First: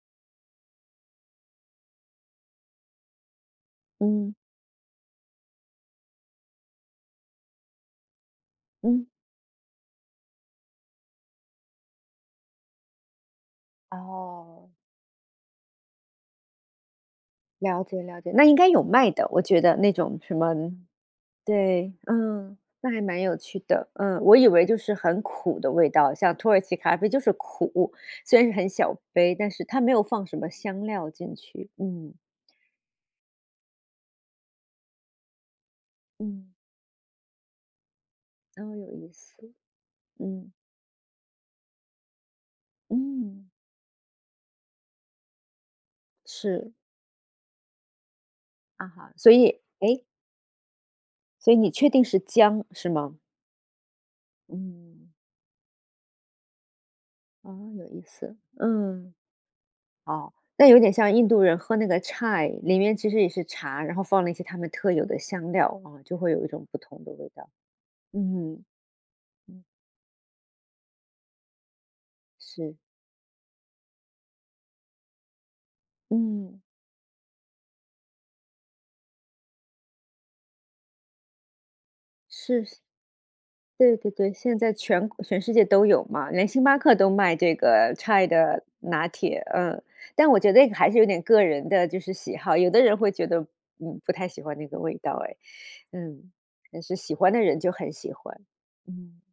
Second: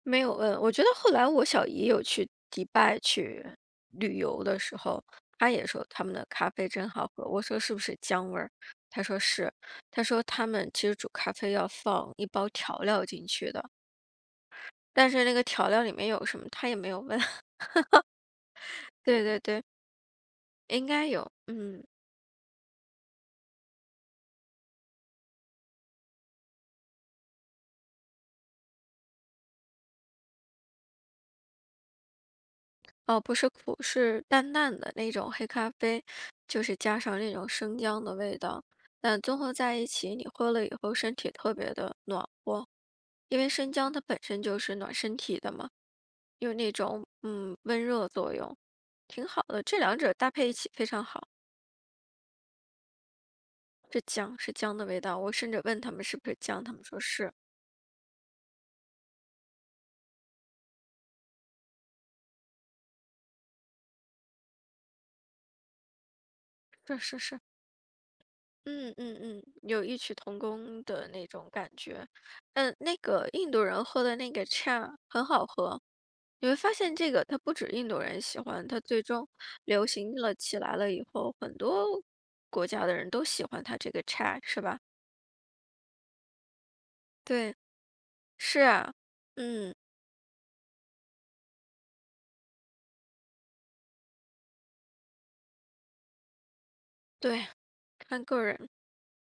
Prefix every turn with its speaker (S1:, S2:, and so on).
S1: 没有问，我觉得后来我小姨有去迪拜去旅
S2: 嗯。
S1: 游的时候，她也说他们的咖啡真好喝。我说是不是姜味儿，她
S2: 嗯。
S1: 说是，她说他们其实煮咖啡要放一包调料进去的。
S2: 哦。
S1: 但是那个调料里面有什么她也没有问，
S2: 了解了解，那应该有 卖
S1: 对
S2: 的，
S1: 对
S2: 我觉
S1: 对。
S2: 得那种什么
S1: 应该有，嗯。
S2: 对，嗯，那还蛮有趣的。嗯，我以为就是很苦的味道，像土耳其咖啡就是苦，虽然是很小杯，但是它没有放什么香料进去，嗯。
S1: 哦，不是苦，是淡淡的那种黑咖啡，
S2: 嗯。
S1: 就是加上那种生姜的味道。
S2: 哦，有意
S1: 但
S2: 思，
S1: 综合在一起，你喝
S2: 嗯。
S1: 了以后身体特别地暖和，因为
S2: 嗯。
S1: 生姜它本身就是暖身体的嘛，有那
S2: 是。
S1: 种，嗯，温热作用，
S2: 啊，
S1: 挺
S2: 所
S1: 好
S2: 以
S1: 的，这两
S2: 诶。
S1: 者搭配一起非常好。
S2: 所以你确定是姜，是吗？
S1: 是姜，是姜的味
S2: 嗯。
S1: 道，我甚至问他们是不是姜，他们说是。
S2: 哦，有意思，嗯。哦，那有点像印度人喝那个 chai，里面其实也是茶，然后放了一些他们特有的香料，啊，就会有一种不
S1: 是
S2: 同的
S1: 是
S2: 味
S1: 是。
S2: 道，嗯。
S1: 嗯嗯嗯，
S2: 嗯。
S1: 有异曲同工的那种感觉。那
S2: 是。
S1: 那个印度人喝的那个 chai，很好喝，你会
S2: 嗯。
S1: 发现这个，它不止印度人喜欢，它最终流行了起来了以后，很多
S2: 是，
S1: 国家的人都喜欢它这
S2: 对
S1: 个
S2: 对对，
S1: chai，
S2: 现
S1: 是
S2: 在
S1: 吧？
S2: 全国全世界都有嘛，连星巴克都卖这
S1: 对，
S2: 个 chai
S1: 是
S2: 的
S1: 啊，
S2: 拿铁，
S1: 嗯。
S2: 嗯。但我觉得这个还是有点个人的就是喜好，有的人会觉得，嗯，不太喜欢那个味道诶，嗯，但是喜欢的
S1: 对，
S2: 人就很喜
S1: 看
S2: 欢。
S1: 个人。
S2: 嗯。